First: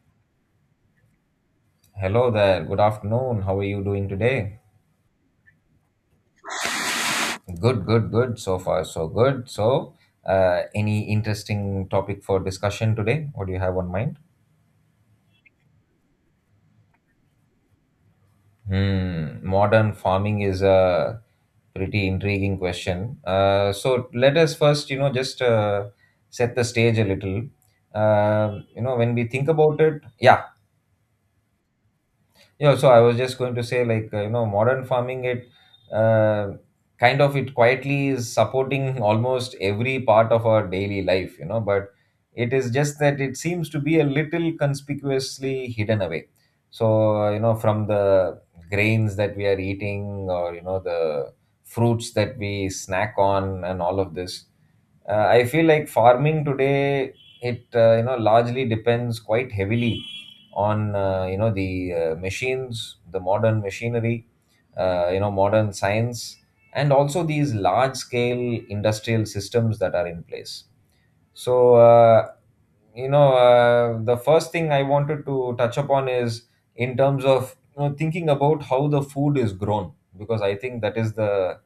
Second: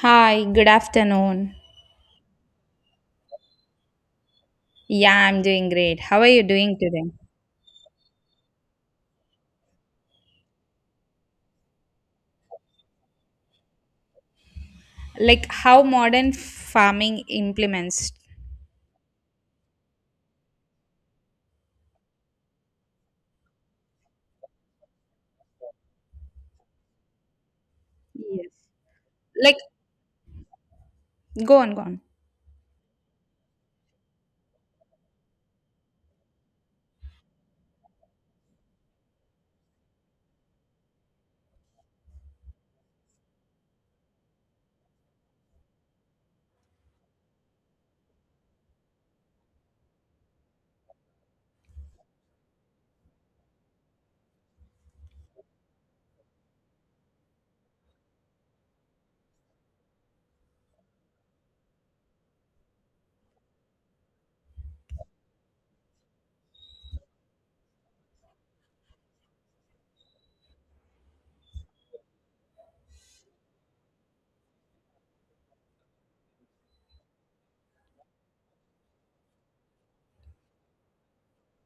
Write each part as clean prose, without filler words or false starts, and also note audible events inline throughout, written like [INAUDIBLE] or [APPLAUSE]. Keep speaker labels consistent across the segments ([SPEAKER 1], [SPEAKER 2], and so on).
[SPEAKER 1] Hi, good afternoon.
[SPEAKER 2] Hello there. Good afternoon. How are you doing today?
[SPEAKER 1] Yeah, I'm doing great. How are you doing today?
[SPEAKER 2] Good, good, good. So far, so good. So, any interesting topic for discussion today? What do you have on mind?
[SPEAKER 1] Like how modern farming implements.
[SPEAKER 2] Hmm. Modern farming is a pretty intriguing question. So let us first, you know, just set the stage a little. When we think
[SPEAKER 1] Like
[SPEAKER 2] about it, yeah.
[SPEAKER 1] go on, go on.
[SPEAKER 2] Yeah, so I was just going to say, modern farming, it uh, kind of it quietly is supporting [LAUGHS] almost every part of our daily life, but it is just that it seems to be a little conspicuously hidden away. So from the grains that we are eating or the fruits that we snack on and all of this, I feel like farming today, it largely depends quite heavily on you know the machines, the modern machinery, modern science, and also these large scale industrial systems that are in place. So the first thing I wanted to touch upon is in terms of, thinking about how the food is grown, because I think that is the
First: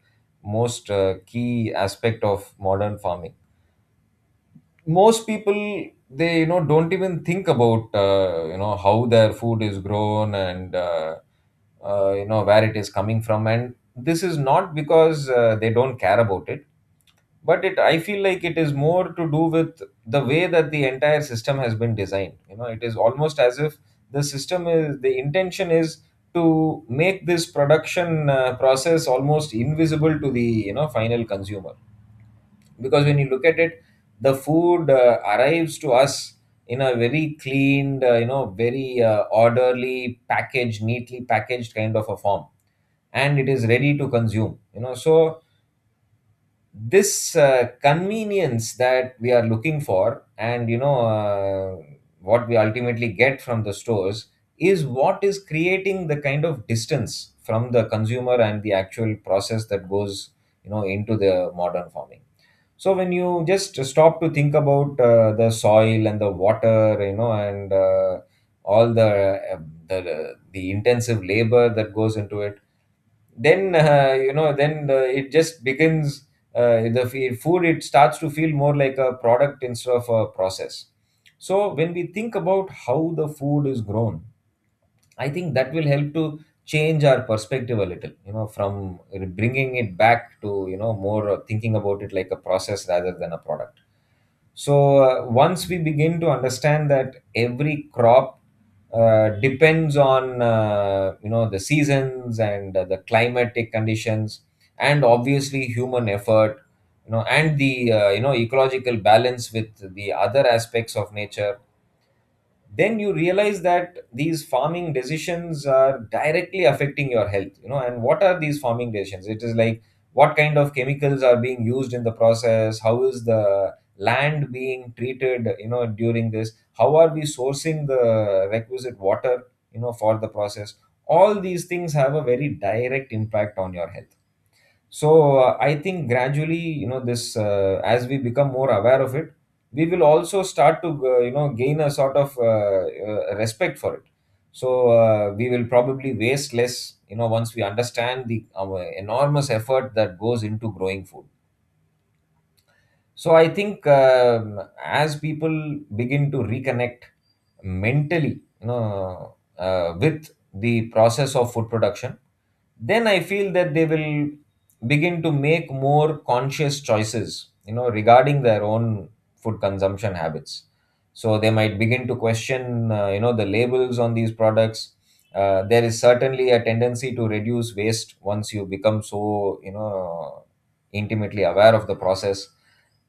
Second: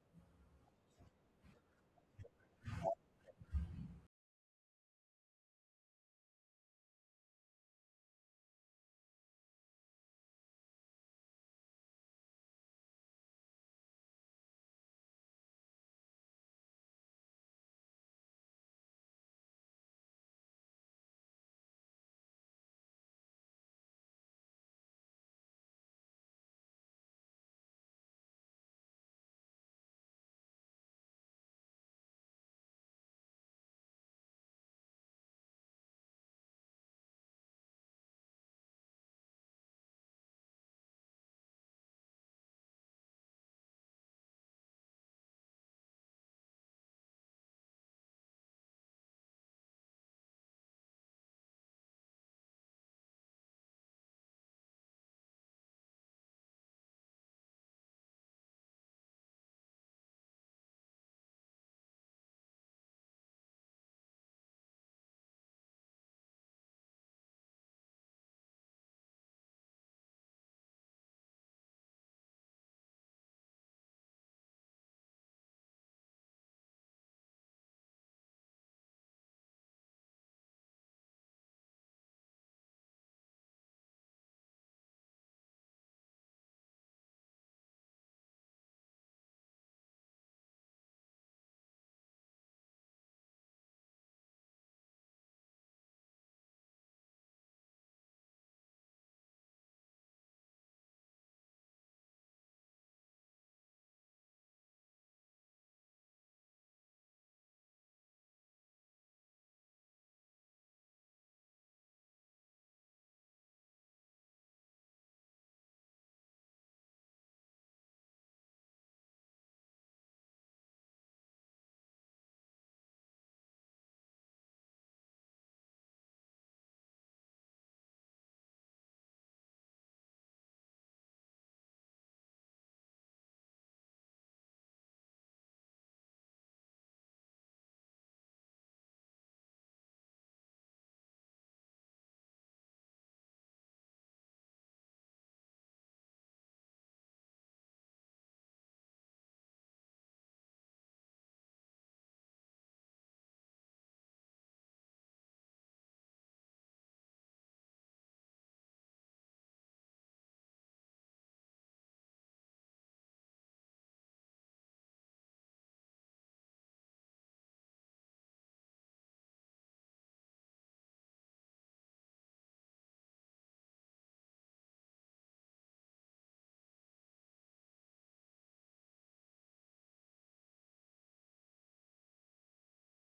[SPEAKER 2] most key aspect of modern farming. Most people, they, don't even think about how their food is grown and where it is coming from. And this is not because they don't care about it, but it I feel like it is more to do with the way that the entire system has been designed. You know, it is almost as if the intention is to make this production process almost invisible to the, you know, final consumer. Because when you look at it, the food arrives to us in a very cleaned, very, orderly packaged, neatly packaged kind of a form, and it is ready to consume. You know, so this convenience that we are looking for, and what we ultimately get from the stores is what is creating the kind of distance from the consumer and the actual process that goes, you know, into the modern farming. So when you just stop to think about the soil and the water, you know, and all the, the intensive labor that goes into it, then, it just begins. The food, it starts to feel more like a product instead of a process. So when we think about how the food is grown, I think that will help to change our perspective a little, you know, from bringing it back to, you know more thinking about it like a process rather than a product. So once we begin to understand that every crop depends on, the seasons and the climatic conditions, and obviously human effort, you know, and the, ecological balance with the other aspects of nature, then you realize that these farming decisions are directly affecting your health. You know, and what are these farming decisions? It is like, what kind of chemicals are being used in the process? How is the land being treated, you know, during this? How are we sourcing the requisite water, you know, for the process? All these things have a very direct impact on your health. So I think gradually, you know, this as we become more aware of it, we will also start to, gain a sort of respect for it. So we will probably waste less, you know, once we understand the our enormous effort that goes into growing food. So I think, as people begin to reconnect mentally, with the process of food production, then I feel that they will begin to make more conscious choices, you know, regarding their own food consumption habits. So they might begin to question, the labels on these products. There is certainly a tendency to reduce waste once you become so, you know, intimately aware of the process.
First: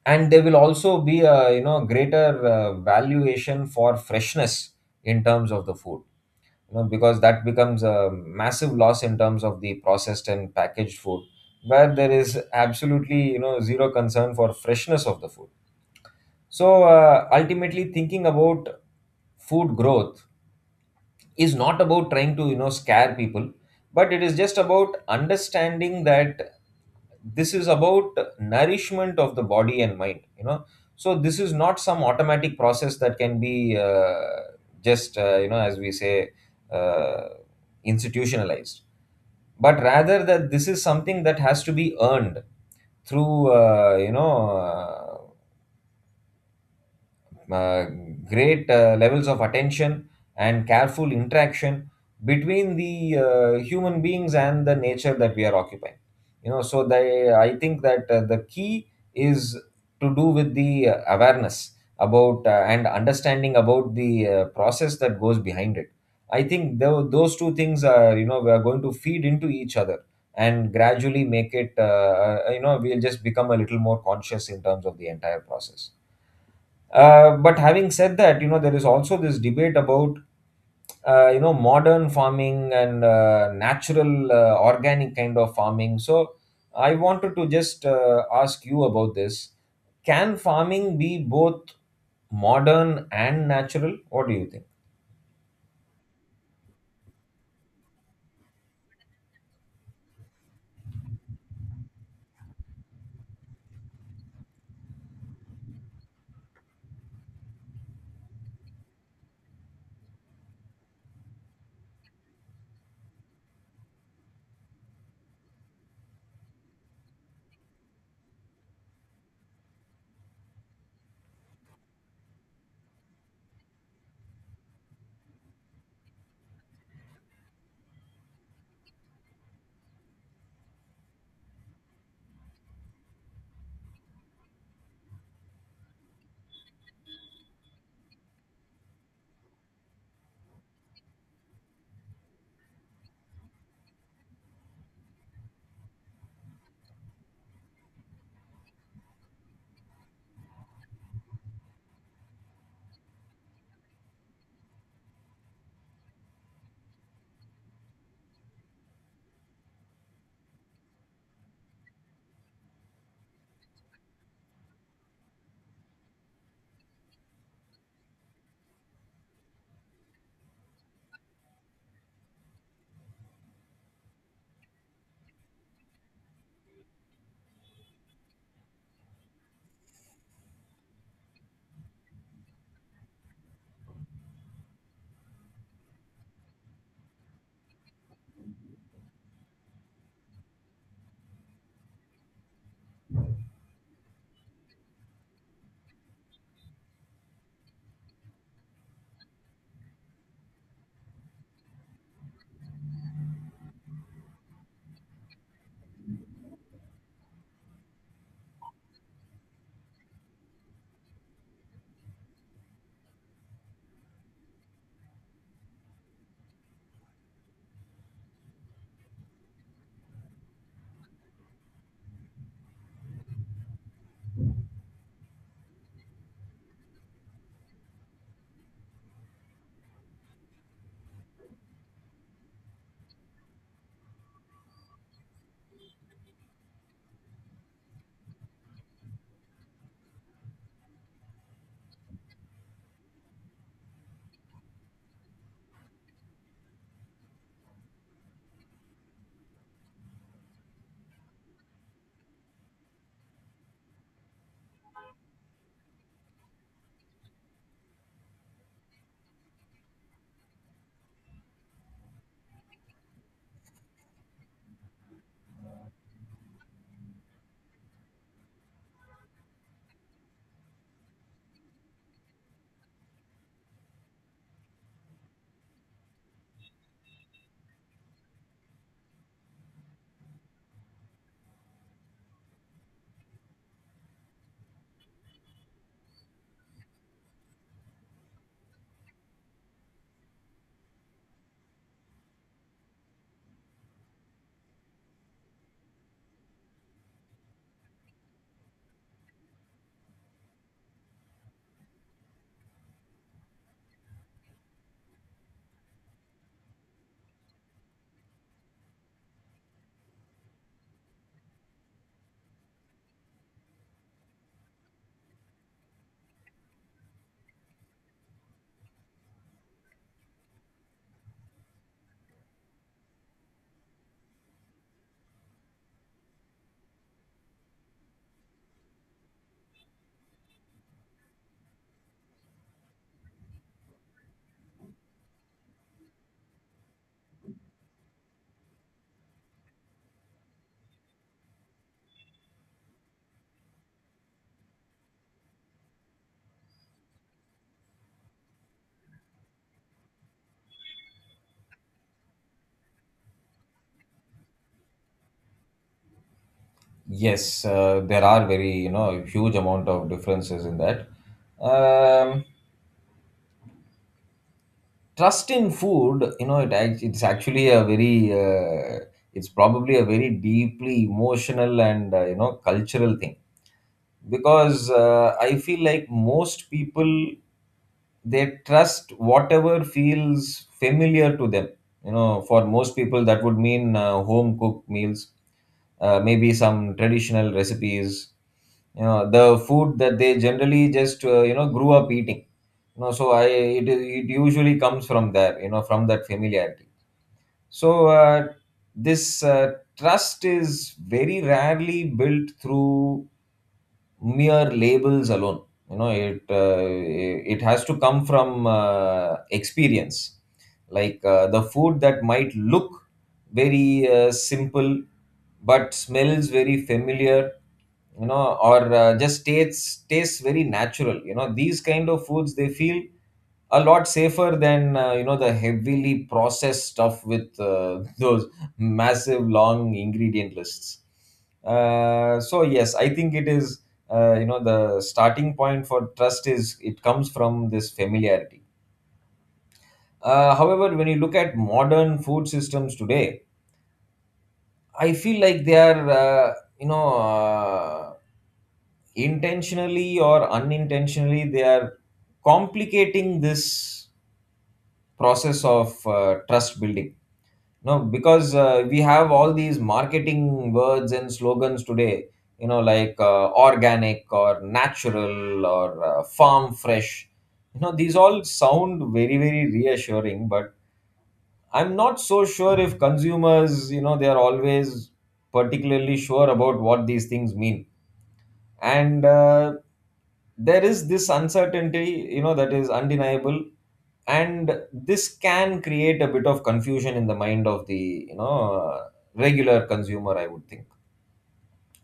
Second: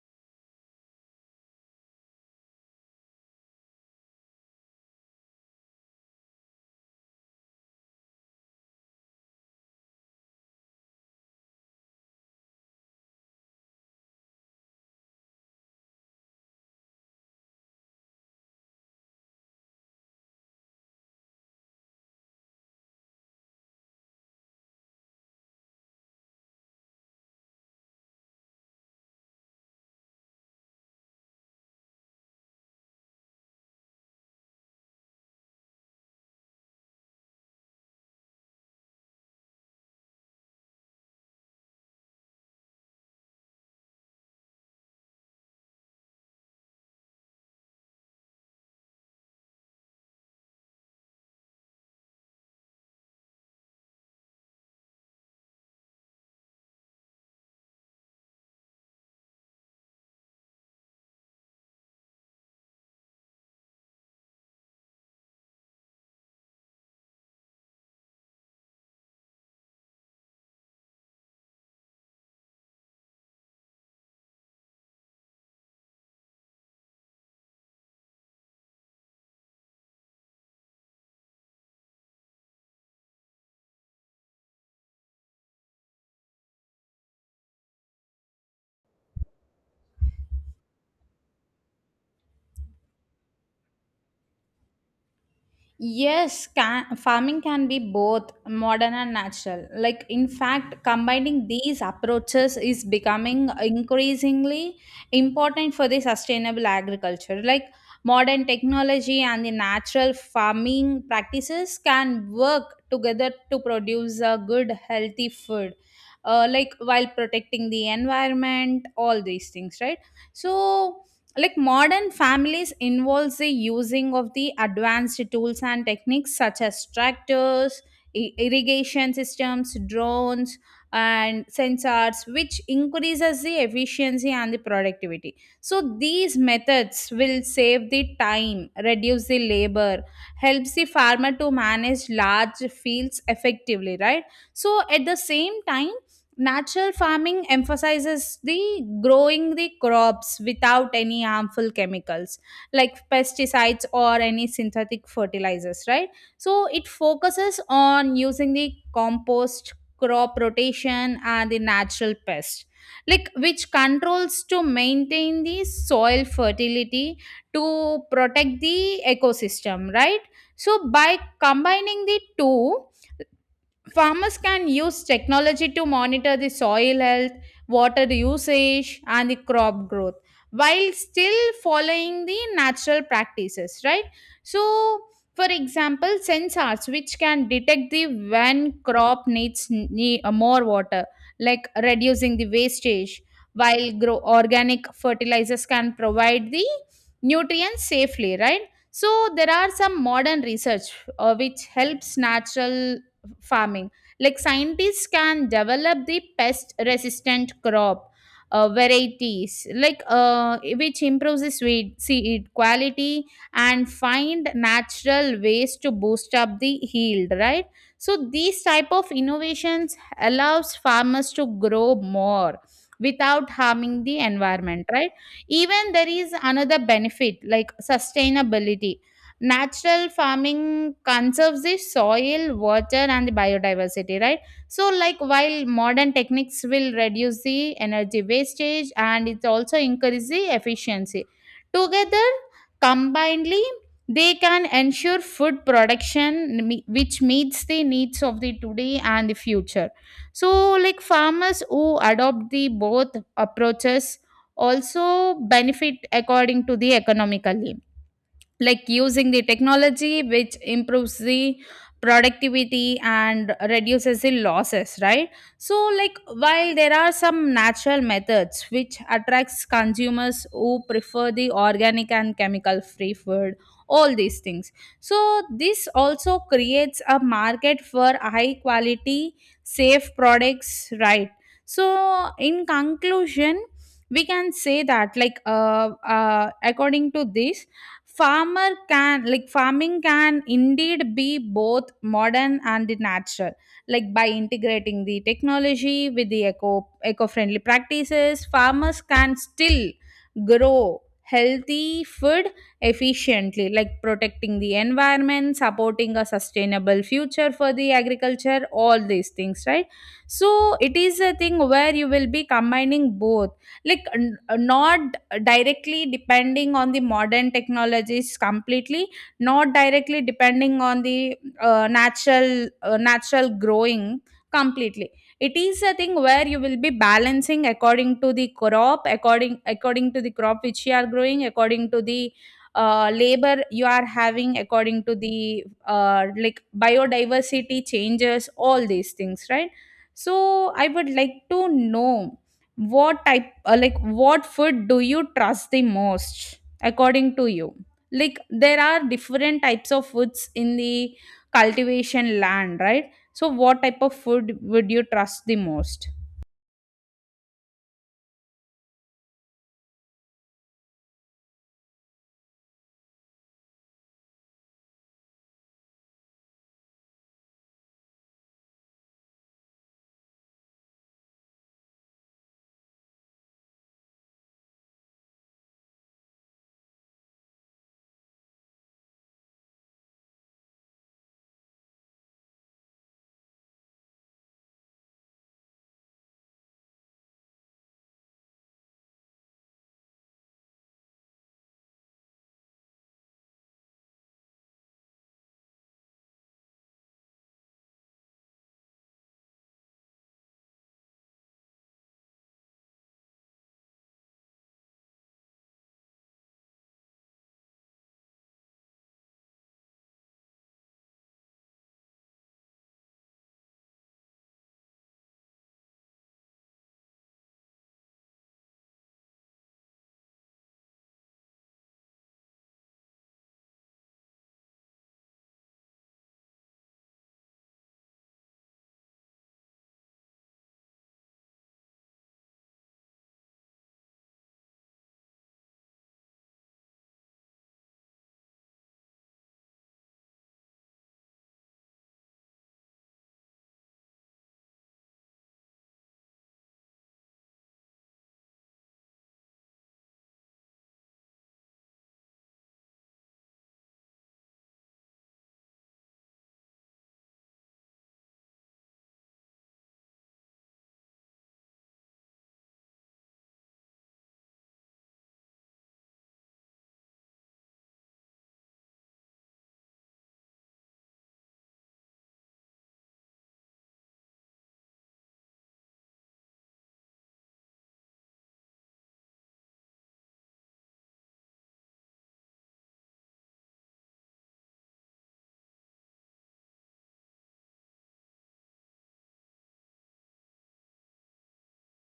[SPEAKER 2] And there will also be a, you know, greater valuation for freshness in terms of the food, you know, because that becomes a massive loss in terms of the processed and packaged food, where there is absolutely, you know, zero concern for freshness of the food. So ultimately, thinking about food growth is not about trying to, you know, scare people, but it is just about understanding that this is about nourishment of the body and mind. You know, so this is not some automatic process that can be, just you know, as we say, uh, institutionalized, but rather that this is something that has to be earned through, you know uh, great levels of attention and careful interaction between the, human beings and the nature that we are occupying. You know so they, I think that, the key is to do with the, awareness about, and understanding about the, process that goes behind it. I think those two things are, you know, we are going to feed into each other and gradually make it, you know, we'll just become a little more conscious in terms of the entire process. But having said that, you know, there is also this debate about, modern farming and, natural, organic kind of farming. So I wanted to just, ask you about this. Can farming be both modern and natural? What do you think?
[SPEAKER 1] Yes, can, farming can be both modern and natural. Like, in fact, combining these approaches is becoming increasingly important for the sustainable agriculture. Like, modern technology and the natural farming practices can work together to produce a good, healthy food. Like while protecting the environment, all these things, right? So like modern families involves the using of the advanced tools and techniques such as tractors, irrigation systems, drones and sensors, which increases the efficiency and the productivity. So these methods will save the time, reduce the labor, helps the farmer to manage large fields effectively, right? So at the same time, natural farming emphasizes the growing the crops without any harmful chemicals like pesticides or any synthetic fertilizers, right? So it focuses on using the compost, crop rotation, and the natural pest, like which controls to maintain the soil fertility, to protect the ecosystem, right? So by combining the two, farmers can use technology to monitor the soil health, water usage, and the crop growth while still following the natural practices, right? So, for example, sensors which can detect the when crop needs more water, like reducing the wastage, while grow organic fertilizers can provide the nutrients safely, right? So there are some modern research which helps natural farming. Like scientists can develop the pest resistant crop varieties, like which improves the seed quality and find natural ways to boost up the yield. Right. So these type of innovations allows farmers to grow more without harming the environment, right? Even there is another benefit like sustainability. Natural farming conserves the soil, water and the biodiversity, right? So like while modern techniques will reduce the energy wastage and it also increase the efficiency, together combinedly, they can ensure food production which meets the needs of the today and the future. So like farmers who adopt the both approaches also benefit according to the economically, like using the technology which improves the productivity and reduces the losses, right? So like while there are some natural methods which attracts consumers who prefer the organic and chemical free food, all these things. So this also creates a market for high quality, safe products, right? So in conclusion, we can say that according to this, farmer can, like farming can indeed be both modern and natural, like by integrating the technology with the eco-friendly practices, farmers can still grow healthy food efficiently, like protecting the environment, supporting a sustainable future for the agriculture, all these things, right? So it is a thing where you will be combining both, like not directly depending on the modern technologies completely, not directly depending on the natural growing completely. It is a thing where you will be balancing according to the crop, according to the crop which you are growing, according to the labor you are having, according to the like biodiversity changes, all these things, right? So I would like to know what type, like what food do you trust the most according to you. Like there are different types of foods in the cultivation land, right? So what type of food would you trust the most?
[SPEAKER 2] Yes, there are very, you know, huge amount of differences in that. Um, Trust in food, you know, it's actually a very, uh, it's probably a very deeply emotional and, cultural thing, because, I feel like most people, they trust whatever feels familiar to them. You know, for most people that would mean, home cooked meals, maybe some traditional recipes, you know, the food that they generally just, grew up eating. You know, so it usually comes from there, you know, from that familiarity. So this trust is very rarely built through mere labels alone. You know, it has to come from, experience. Like, the food that might look very, simple but smells very familiar, you know, or just tastes very natural. You know, these kind of foods, they feel a lot safer than, you know, the heavily processed stuff with, [LAUGHS] those massive long ingredient lists. So yes, I think it is, you know, the starting point for trust is it comes from this familiarity. However, when you look at modern food systems today, I feel like they are, you know uh, intentionally or unintentionally, they are complicating this process of, trust building. No, because, we have all these marketing words and slogans today, you know, like, organic, or natural, or, farm fresh. You know, these all sound very, very reassuring, but I'm not so sure if consumers, you know, they are always particularly sure about what these things mean. And there is this uncertainty, you know, that is undeniable, and this can create a bit of confusion in the mind of the, you know, regular consumer, I would think.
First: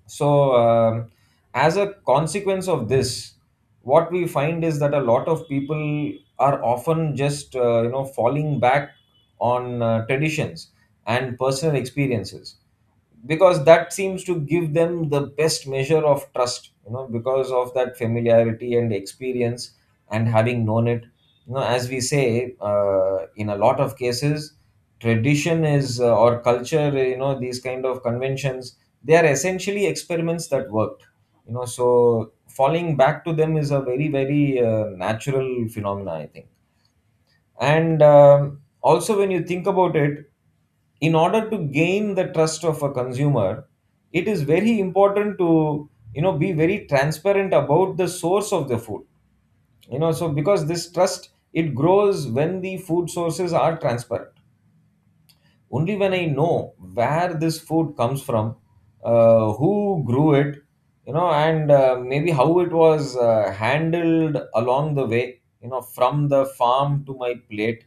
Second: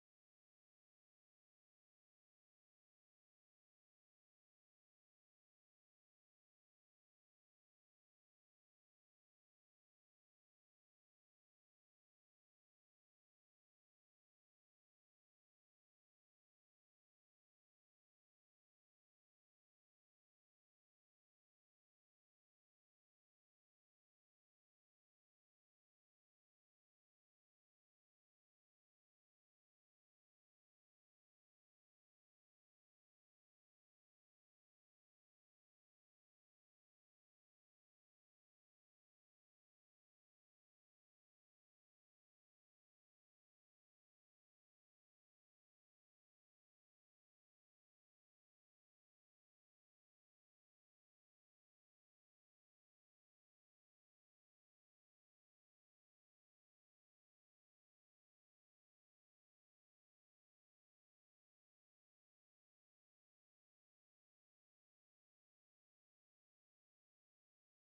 [SPEAKER 2] So, as a consequence of this, what we find is that a lot of people are often just, falling back on, traditions and personal experiences, because that seems to give them the best measure of trust, you know, because of that familiarity and experience and having known it. You know, as we say, in a lot of cases, tradition is, or culture, you know, these kind of conventions, they are essentially experiments that worked. You know, so falling back to them is a very, very, natural phenomena, I think. And also when you think about it, in order to gain the trust of a consumer, it is very important to, you know, be very transparent about the source of the food. You know, so because this trust, it grows when the food sources are transparent. Only when I know where this food comes from, who grew it, you know, and maybe how it was, handled along the way, you know, from the farm to my plate.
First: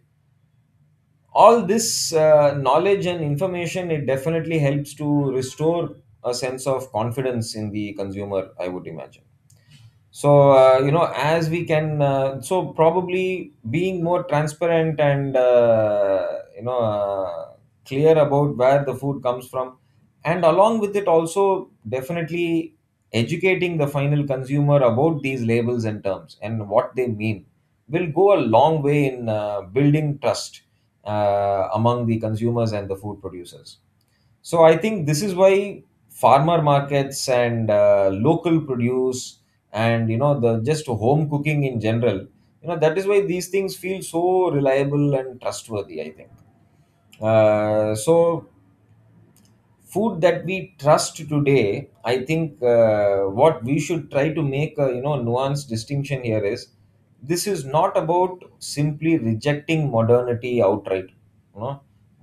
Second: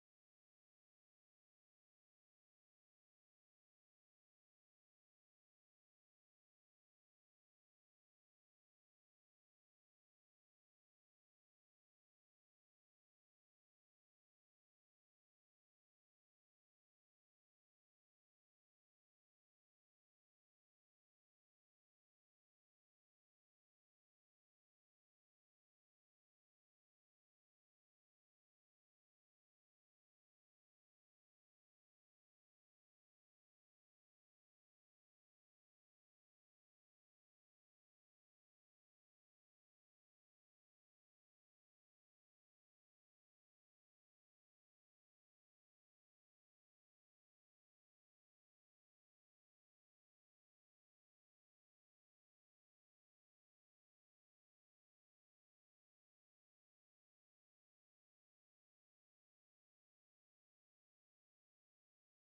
[SPEAKER 2] All this knowledge and information, it definitely helps to restore a sense of confidence in the consumer, I would imagine. So you know as we can so probably being more transparent and you know uh, clear about where the food comes from, and along with it, also definitely educating the final consumer about these Labels and terms and what they mean will go a long way in building trust among the consumers and the food producers. So I think this is why farmer markets and local produce and the just home cooking in general, that is why these things feel so reliable and trustworthy, I think. So food that we trust today, I think, what we should try to make a nuanced distinction here is, this is not about simply rejecting modernity outright, you know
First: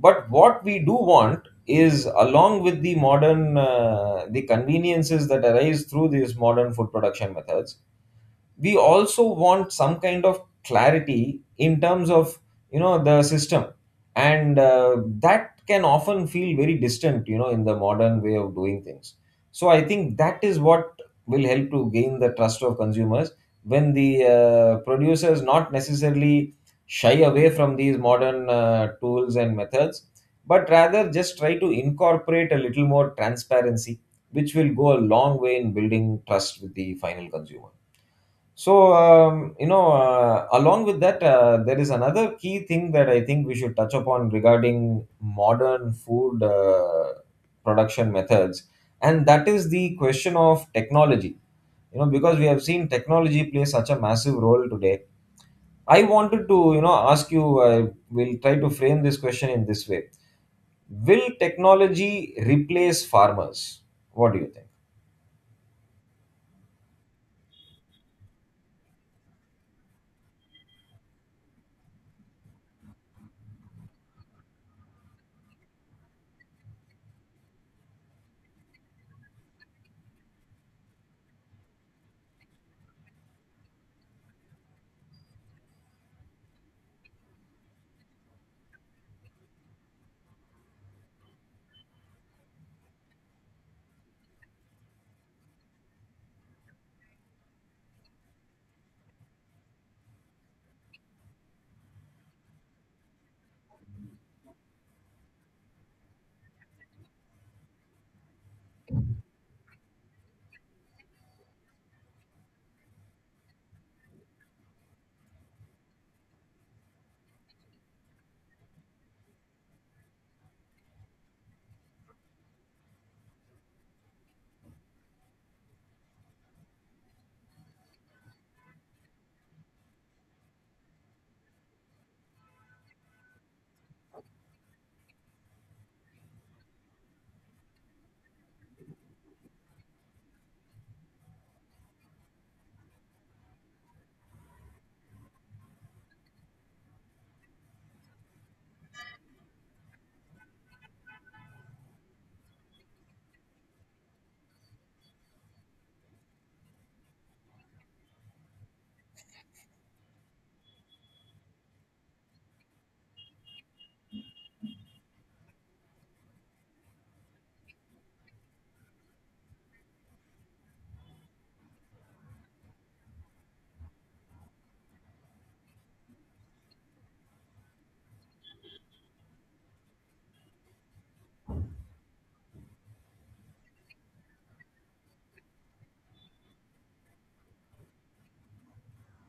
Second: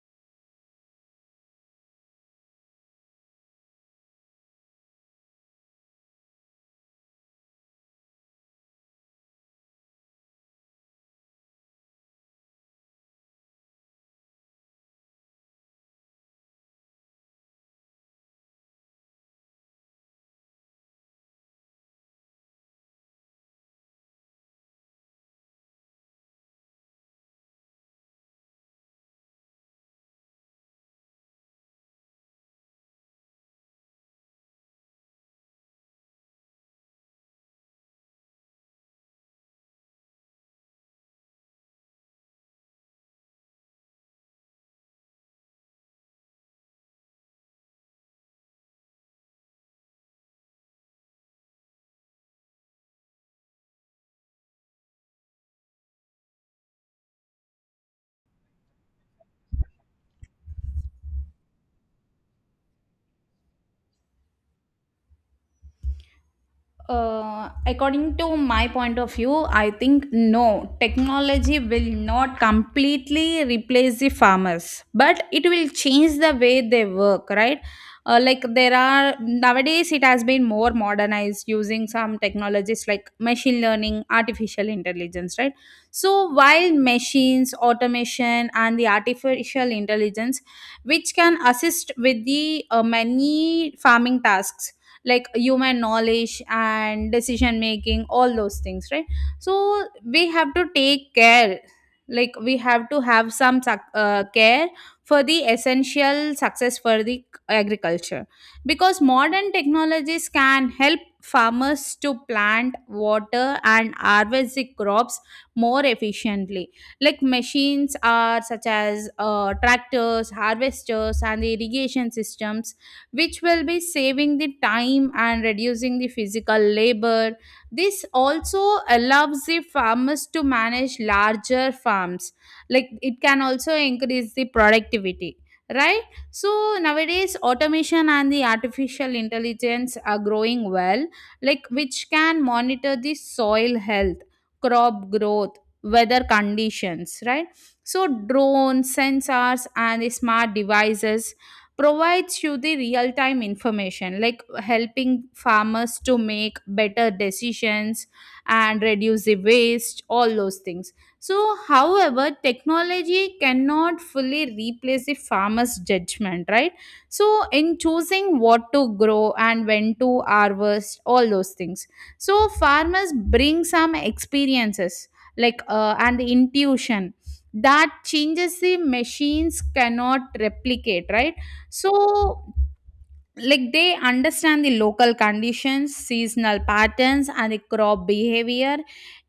[SPEAKER 2] but what we do want is, along with the modern the conveniences that arise through these modern food production methods, we also want some kind of clarity in terms of, the system, and that can often feel very distant, in the modern way of doing things. So I think that is what will help to gain the trust of consumers, when the producers not necessarily shy away from these modern tools and methods, but rather just try to incorporate a little more transparency, which will go a long way in building trust with the final consumer. So, along with that, there is another key thing that I think we should touch upon regarding modern food production methods, and that is the question of technology. You know, because we have seen technology play such a massive role today. I wanted to, ask you, we'll try to frame this question in this way. Will technology replace farmers? What do you think?
[SPEAKER 1] According to my point of view, I think no, technology will not completely replace the farmers, but it will change the way they work, right? Like there are nowadays it has been more modernized using some technologies like machine learning, artificial intelligence, right? So while machines, automation and the artificial intelligence, which can assist with the many farming tasks, like human knowledge and decision making, all those things, right? So we have to take care, like we have to have some care for the essential success for the agriculture, because modern technologies can help farmers to plant, water and harvest the crops more efficiently, like machines are such as tractors, harvesters and the irrigation systems, which will be saving the time and reducing the physical labor. This also allows the farmers to manage larger farms, like it can also increase the productivity. Right, so nowadays automation and the artificial intelligence are growing well, like which can monitor the soil health, crop growth, weather conditions, right? So, drones, sensors, and the smart devices provides you the real time information, like helping farmers to make better decisions and reduce the waste, all those things. So however, technology cannot fully replace the farmer's judgment, right? So in choosing what to grow and when to harvest, all those things. So farmers bring some experiences, like and the intuition, that changes the machines cannot replicate, right? So, like they understand the local conditions, seasonal patterns, and the crop behavior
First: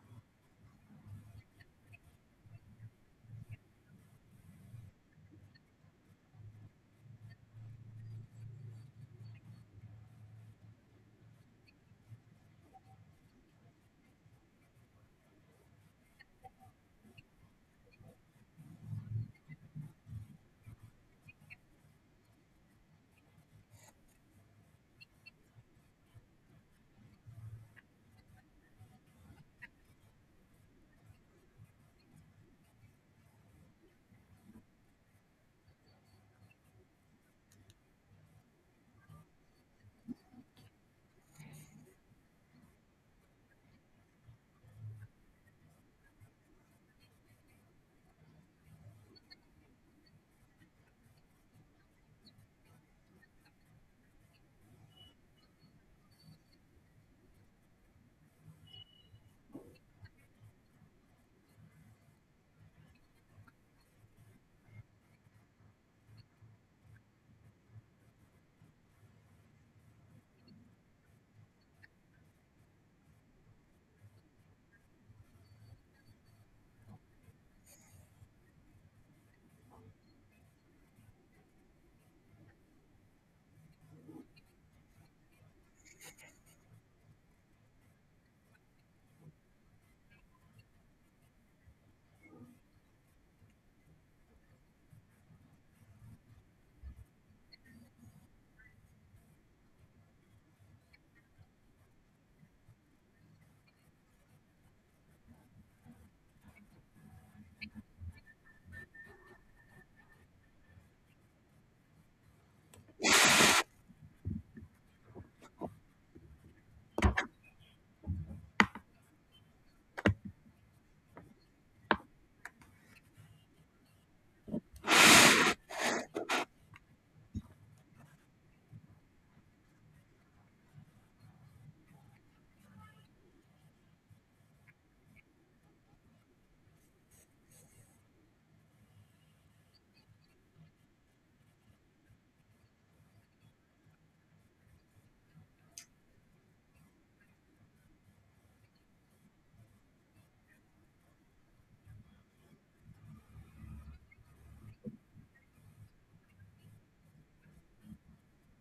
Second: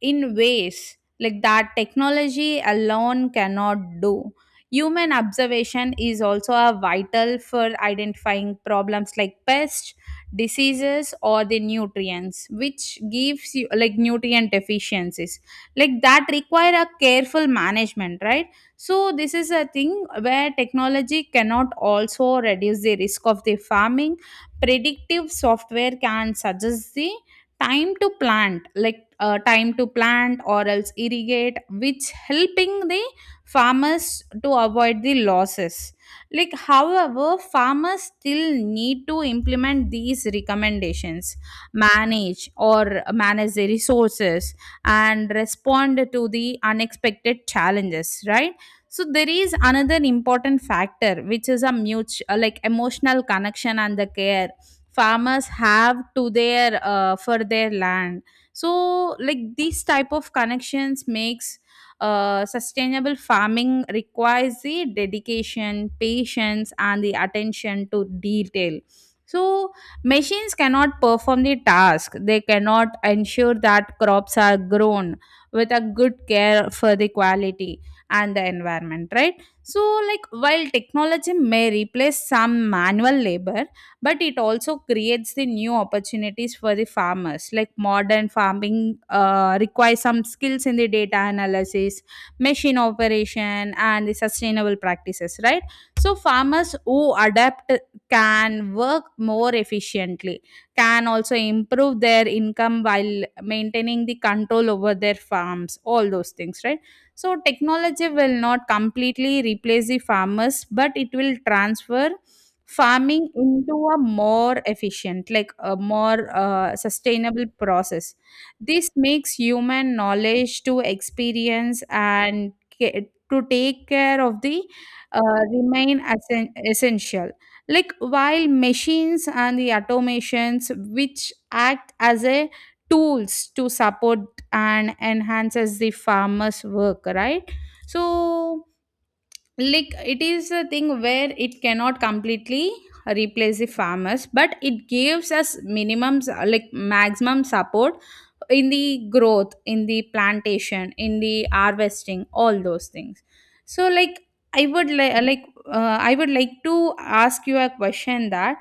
[SPEAKER 1] in ways like that technology alone cannot do. Human observation is also a vital for identifying problems like pests, diseases, or the nutrients, which gives you like nutrient deficiencies. Like that require a careful management, right? So this is a thing where technology cannot also reduce the risk of the farming. Predictive software can suggest the time to plant, like time to plant or else irrigate, which helping the farmers to avoid the losses, like however farmers still need to implement these recommendations, manage the resources and respond to the unexpected challenges, right? So there is another important factor, which is a mutual like emotional connection and the care farmers have to their for their land. So like these type of connections makes sustainable farming requires the dedication, patience and the attention to detail. So machines cannot perform the task, they cannot ensure that crops are grown with a good care for the quality and the environment, right? So like while technology may replace some manual labor, but it also creates the new opportunities for the farmers, like modern farming requires some skills in the data analysis, machine operation and the sustainable practices, right? So farmers who adapt can work more efficiently, can also improve their income while maintaining the control over their farms, all those things, right? So, technology will not completely replace the farmers, but it will transfer farming into a more efficient, like a more sustainable process. This makes human knowledge to experience and to take care of the essential, like while machines and the automations which act as a tools to support and enhances the farmer's work, right? So like it is a thing where it cannot completely replace the farmers, but it gives us minimums, like maximum support in the growth, in the plantation, in the harvesting, all those things. So like i would li- like I would like to ask you a question that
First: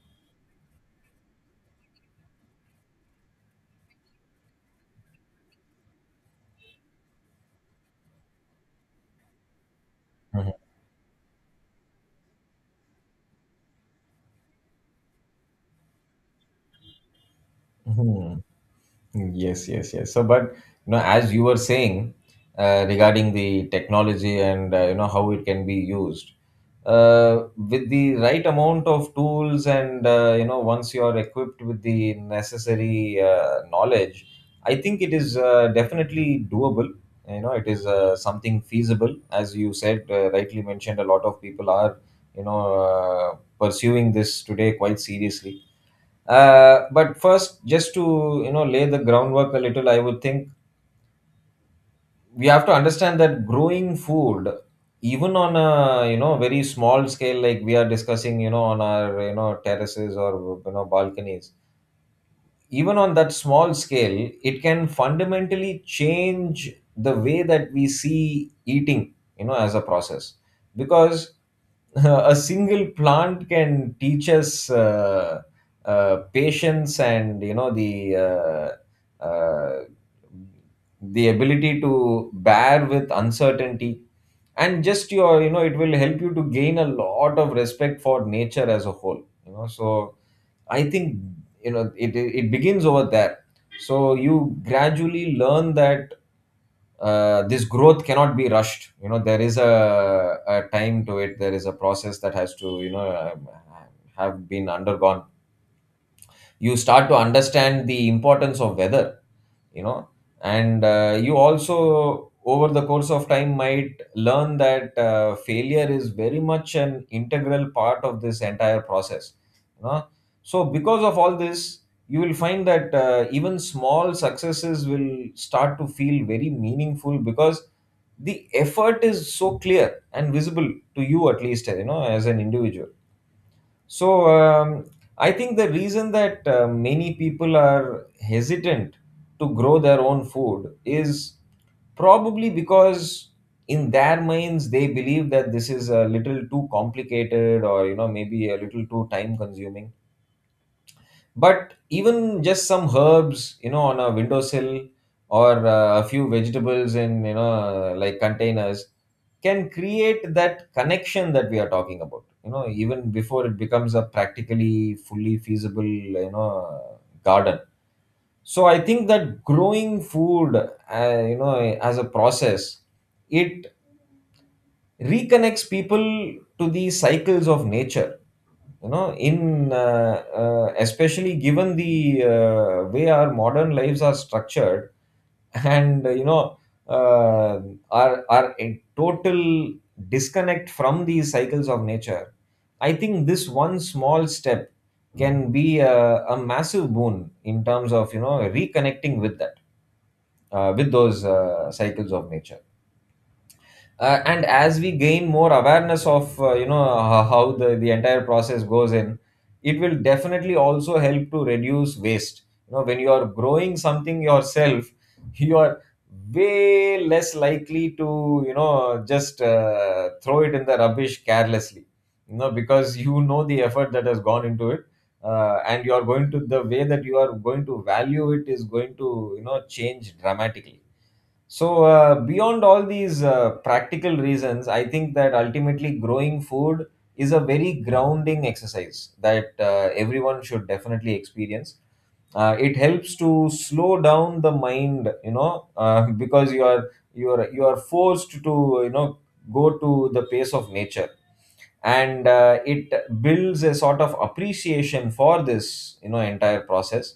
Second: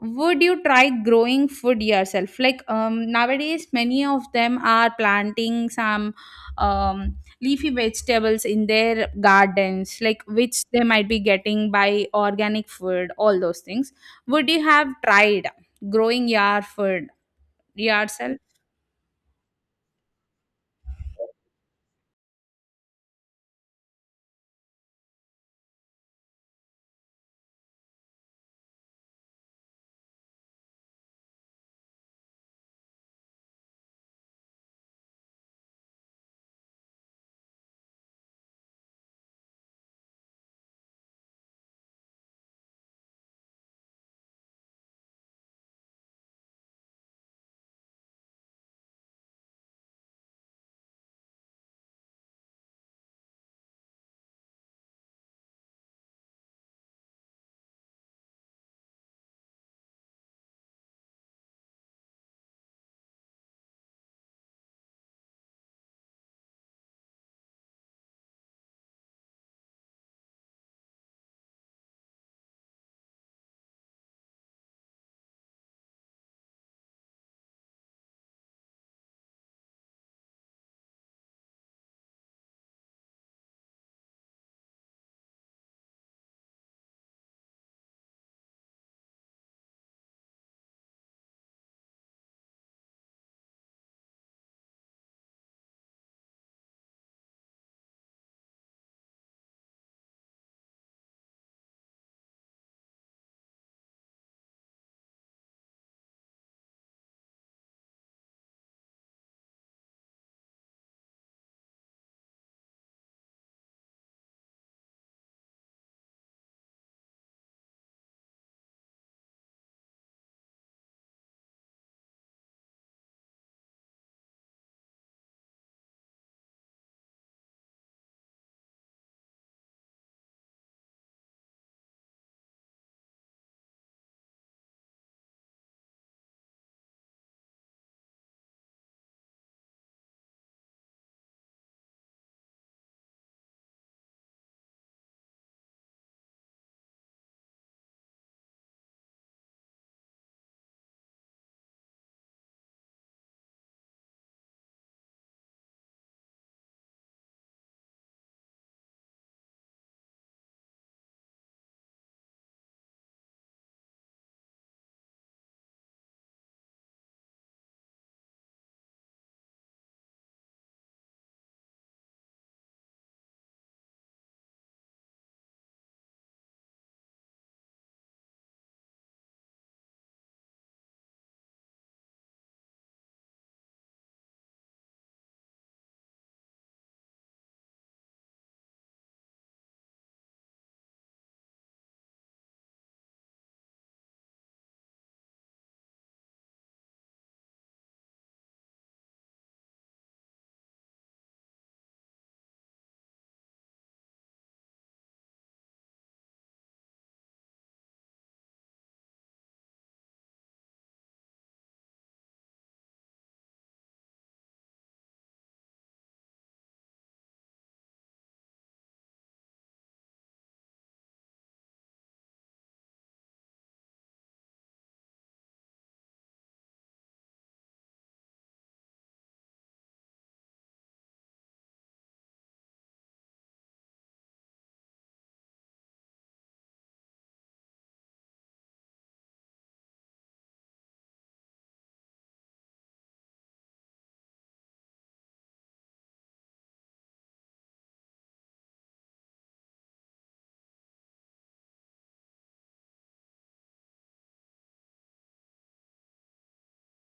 [SPEAKER 1] would you try growing food yourself, like nowadays many of them are planting some um, leafy vegetables in their gardens, like
[SPEAKER 2] Mhm.
[SPEAKER 1] which they might be getting by organic food, all those things. Would you have tried growing your food yourself?
[SPEAKER 2] Mhm. Yes, yes, yes. So, but you know, as you were saying, regarding the technology and you know how it can be used with the right amount of tools and, you know, once you are equipped with the necessary knowledge, I think it is definitely doable. You know, it is something feasible, as you said, rightly mentioned. A lot of people are, you know uh, pursuing this today quite seriously, but first, just to, you know, lay the groundwork a little, I would think we have to understand that growing food, even on a, you know, very small scale, like we are discussing, you know, on our, you know, terraces or, you know, balconies, even on that small scale, it can fundamentally change the way that we see eating, you know, as a process. Because [LAUGHS] a single plant can teach us patience and, you know, the ability to bear with uncertainty, and just your, it will help you to gain a lot of respect for nature as a whole, you know. So I think, it begins over there. So you gradually learn that this growth cannot be rushed, you know. There is a time to it, there is a process that has to, have been undergone. You start to understand the importance of weather, you know, and you also, over the course of time, might learn that failure is very much an integral part of this entire process, you know. So because of all this, you will find that even small successes will start to feel very meaningful because the effort is so clear and visible to you, at least, you know, as an individual. So I think the reason that many people are hesitant to grow their own food is probably because in their minds they believe that this is a little too complicated or, you know, maybe a little too time consuming. But even just some herbs, on a windowsill, or a few vegetables in, you know, like containers, can create that connection that we are talking about, even before it becomes a practically fully feasible, you know garden. So I think that growing food, as a process, it reconnects people to the cycles of nature, you know, in especially given the way our modern lives are structured, [LAUGHS] and, uh, are our a total disconnect from these cycles of nature. I think this one small step can be a massive boon in terms of, you know, reconnecting with that, with those cycles of nature. And as we gain more awareness of, how the entire process goes in, it will definitely also help to reduce waste, you know. When you are growing something yourself [LAUGHS] you are way less likely to, just throw it in the rubbish carelessly, you know, because you know the effort that has gone into it. And you are going to the way that you are going to value it is going to, you know, change dramatically. So, beyond all these practical reasons, I think that ultimately growing food is a very grounding exercise that everyone should definitely experience. It helps to slow down the mind, you know, [LAUGHS] because you are forced to, you know, go to the pace of nature, and it builds a sort of appreciation for this, you know, entire process.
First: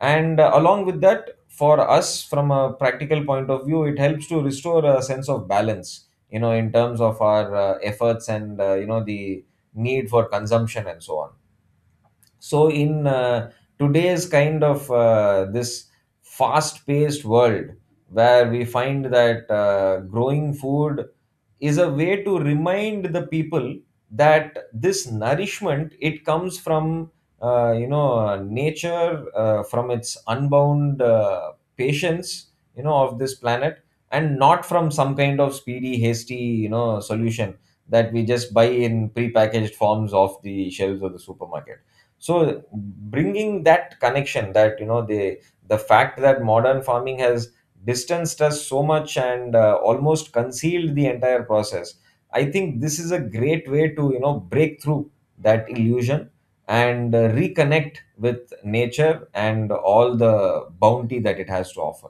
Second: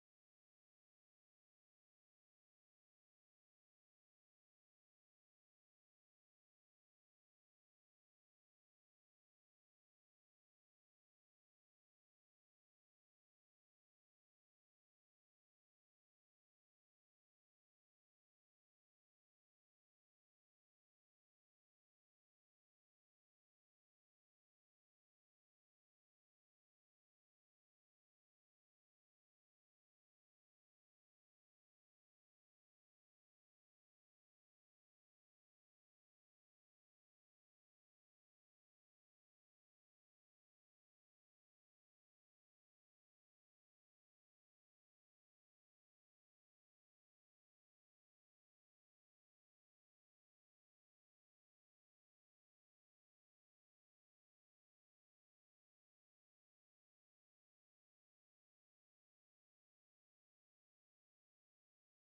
[SPEAKER 2] And, along with that, for us, from a practical point of view, it helps to restore a sense of balance, you know, in terms of our efforts and, you know, the need for consumption and so on. So in uh, today's kind of this fast paced world, where we find that growing food is a way to remind the people that this nourishment, it comes from, nature, from its unbound patience, you know, of this planet, and not from some kind of speedy hasty, solution that we just buy in prepackaged forms off the shelves of the supermarket. So, bringing that connection, that, you know, the fact that modern farming has distanced us so much and almost concealed the entire process, I think this is a great way to, break through that illusion and reconnect with nature and all the bounty that it has to offer.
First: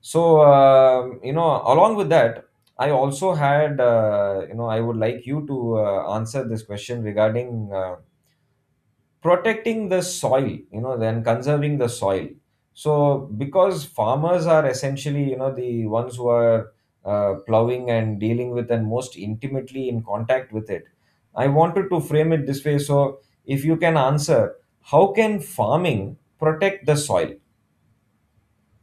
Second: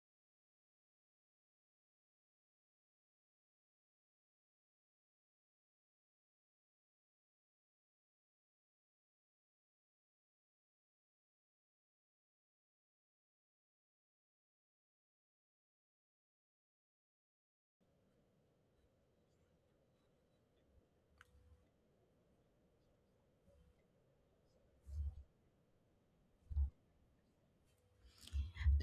[SPEAKER 2] So, you know, along with that, I also had, I would like you to answer this question regarding, protecting the soil, you know, then conserving the soil. So, because farmers are essentially, you know, the ones who are plowing and dealing with and most intimately in contact with it, I wanted to frame it this way. So, if you can answer, how can farming protect the soil?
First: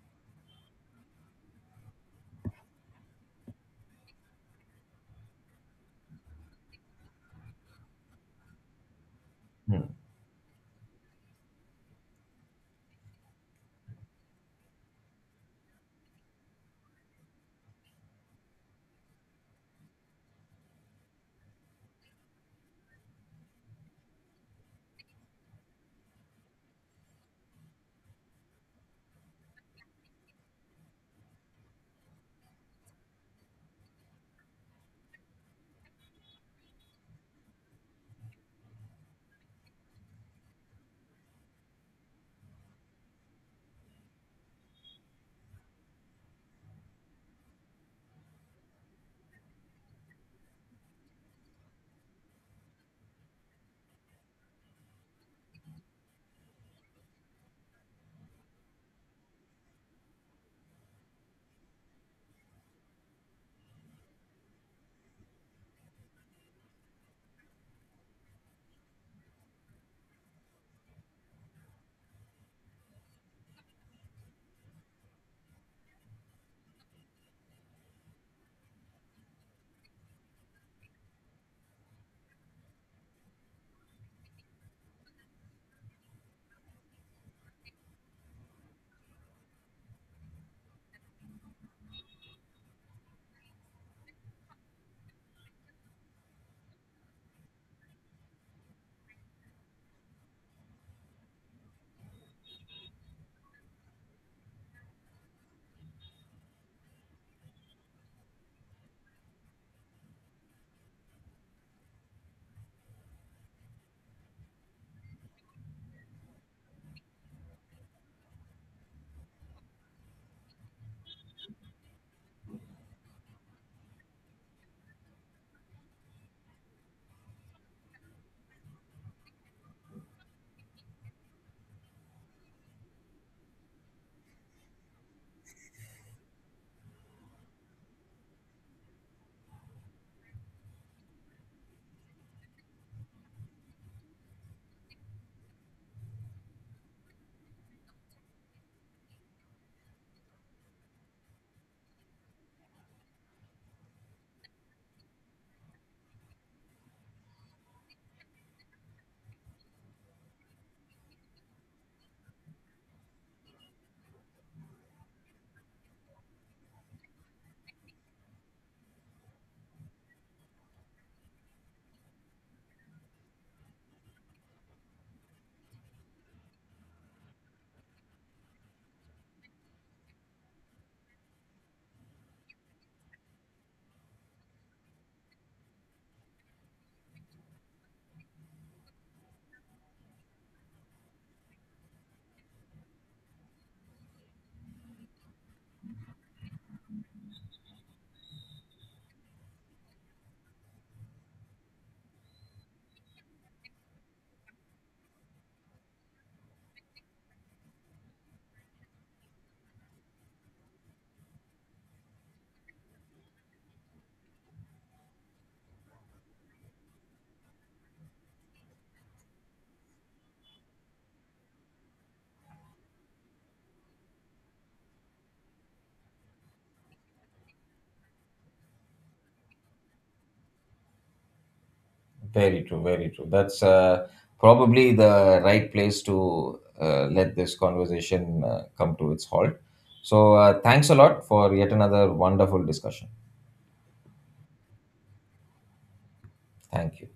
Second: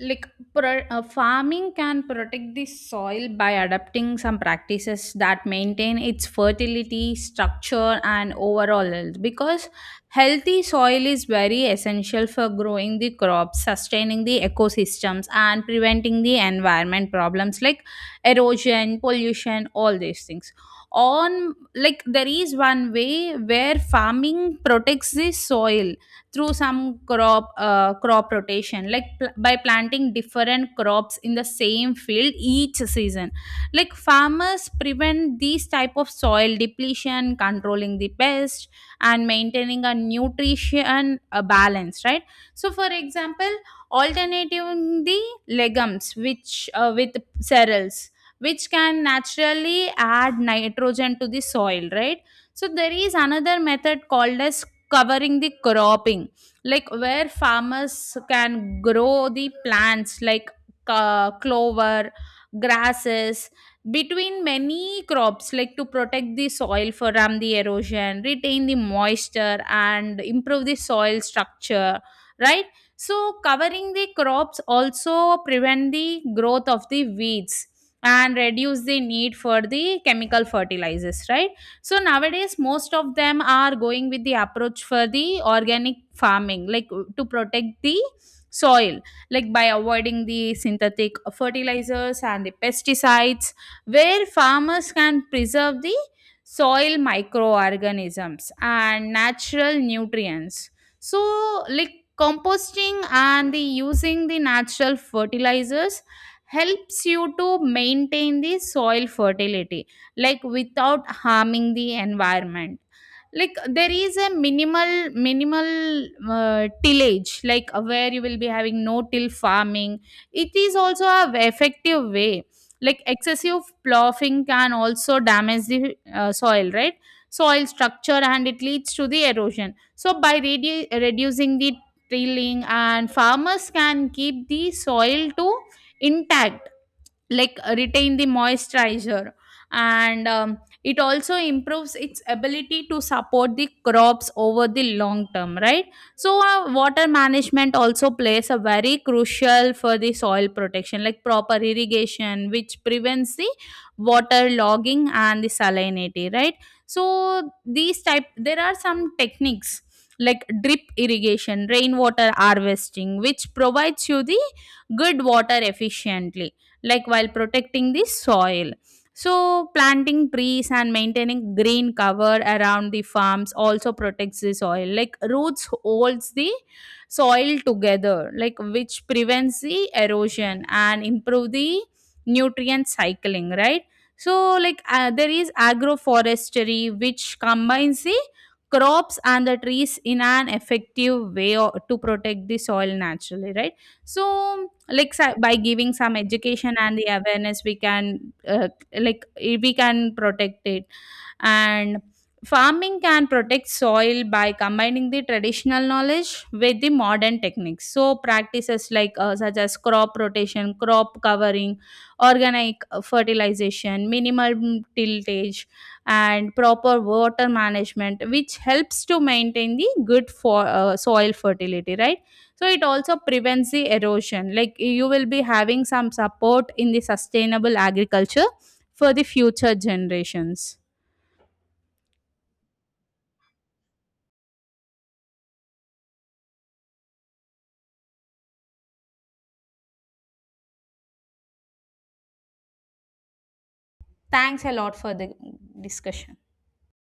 [SPEAKER 1] like Farming can protect the soil by adapting some practices that maintain its fertility, structure and overall health, because
[SPEAKER 2] Hmm.
[SPEAKER 1] healthy soil is very essential for growing the crops, sustaining the ecosystems and preventing the environment problems like erosion, pollution, all these things. On, like there is one way where farming protects the soil through some crop rotation, like by planting different crops in the same field each season, like farmers prevent these type of soil depletion, controlling the pest and maintaining a nutrition balance, right? So for example, alternating the legumes which with cereals, which can naturally add nitrogen to the soil, right? So there is another method called as covering the cropping, like where farmers can grow the plants like clover, grasses, between many crops, like to protect the soil from the erosion, retain the moisture and improve the soil structure, right? So covering the crops also prevent the growth of the weeds and reduce the need for the chemical fertilizers, right? So nowadays, most of them are going with the approach for the organic farming, like to protect the soil, like by avoiding the synthetic fertilizers and the pesticides, where farmers can preserve the soil microorganisms and natural nutrients. So, like composting and the using the natural fertilizers helps you to maintain the soil fertility like without harming the environment. Like there is a minimal minimal tillage, like where you will be having no till farming, it is also a effective way, like excessive ploughing can also damage the soil, right? Soil structure and it leads to the erosion, so by reducing the tilling, and farmers can keep the soil to intact, like retain the moisturizer, and it also improves its ability to support the crops over the long term, right? So water management also plays a very crucial for the soil protection, like proper irrigation which prevents the water logging and the salinity, right? So these type there are some techniques like drip irrigation, rainwater harvesting, which provides you the good water efficiently, like while protecting the soil. So, planting trees and maintaining green cover around the farms also protects the soil. Like roots holds the soil together, like which prevents the erosion and improve the nutrient cycling, right? So, like there is agroforestry, which combines the crops and the trees in an effective way to protect the soil naturally, right? So, by giving some education and the awareness, we can, we can protect it. And farming can protect soil by combining the traditional knowledge with the modern techniques, so practices like such as crop rotation, crop covering, organic fertilization, minimal tiltage and proper water management, which helps to maintain the good for soil fertility, right? So it also prevents the erosion. Like you will be having some support in the sustainable agriculture for the future generations.
[SPEAKER 2] Very true, very true. That's probably the right place to let this conversation come to its halt. So, thanks a lot for yet another wonderful discussion.
[SPEAKER 1] Thanks a lot for the discussion.
[SPEAKER 2] Thank you.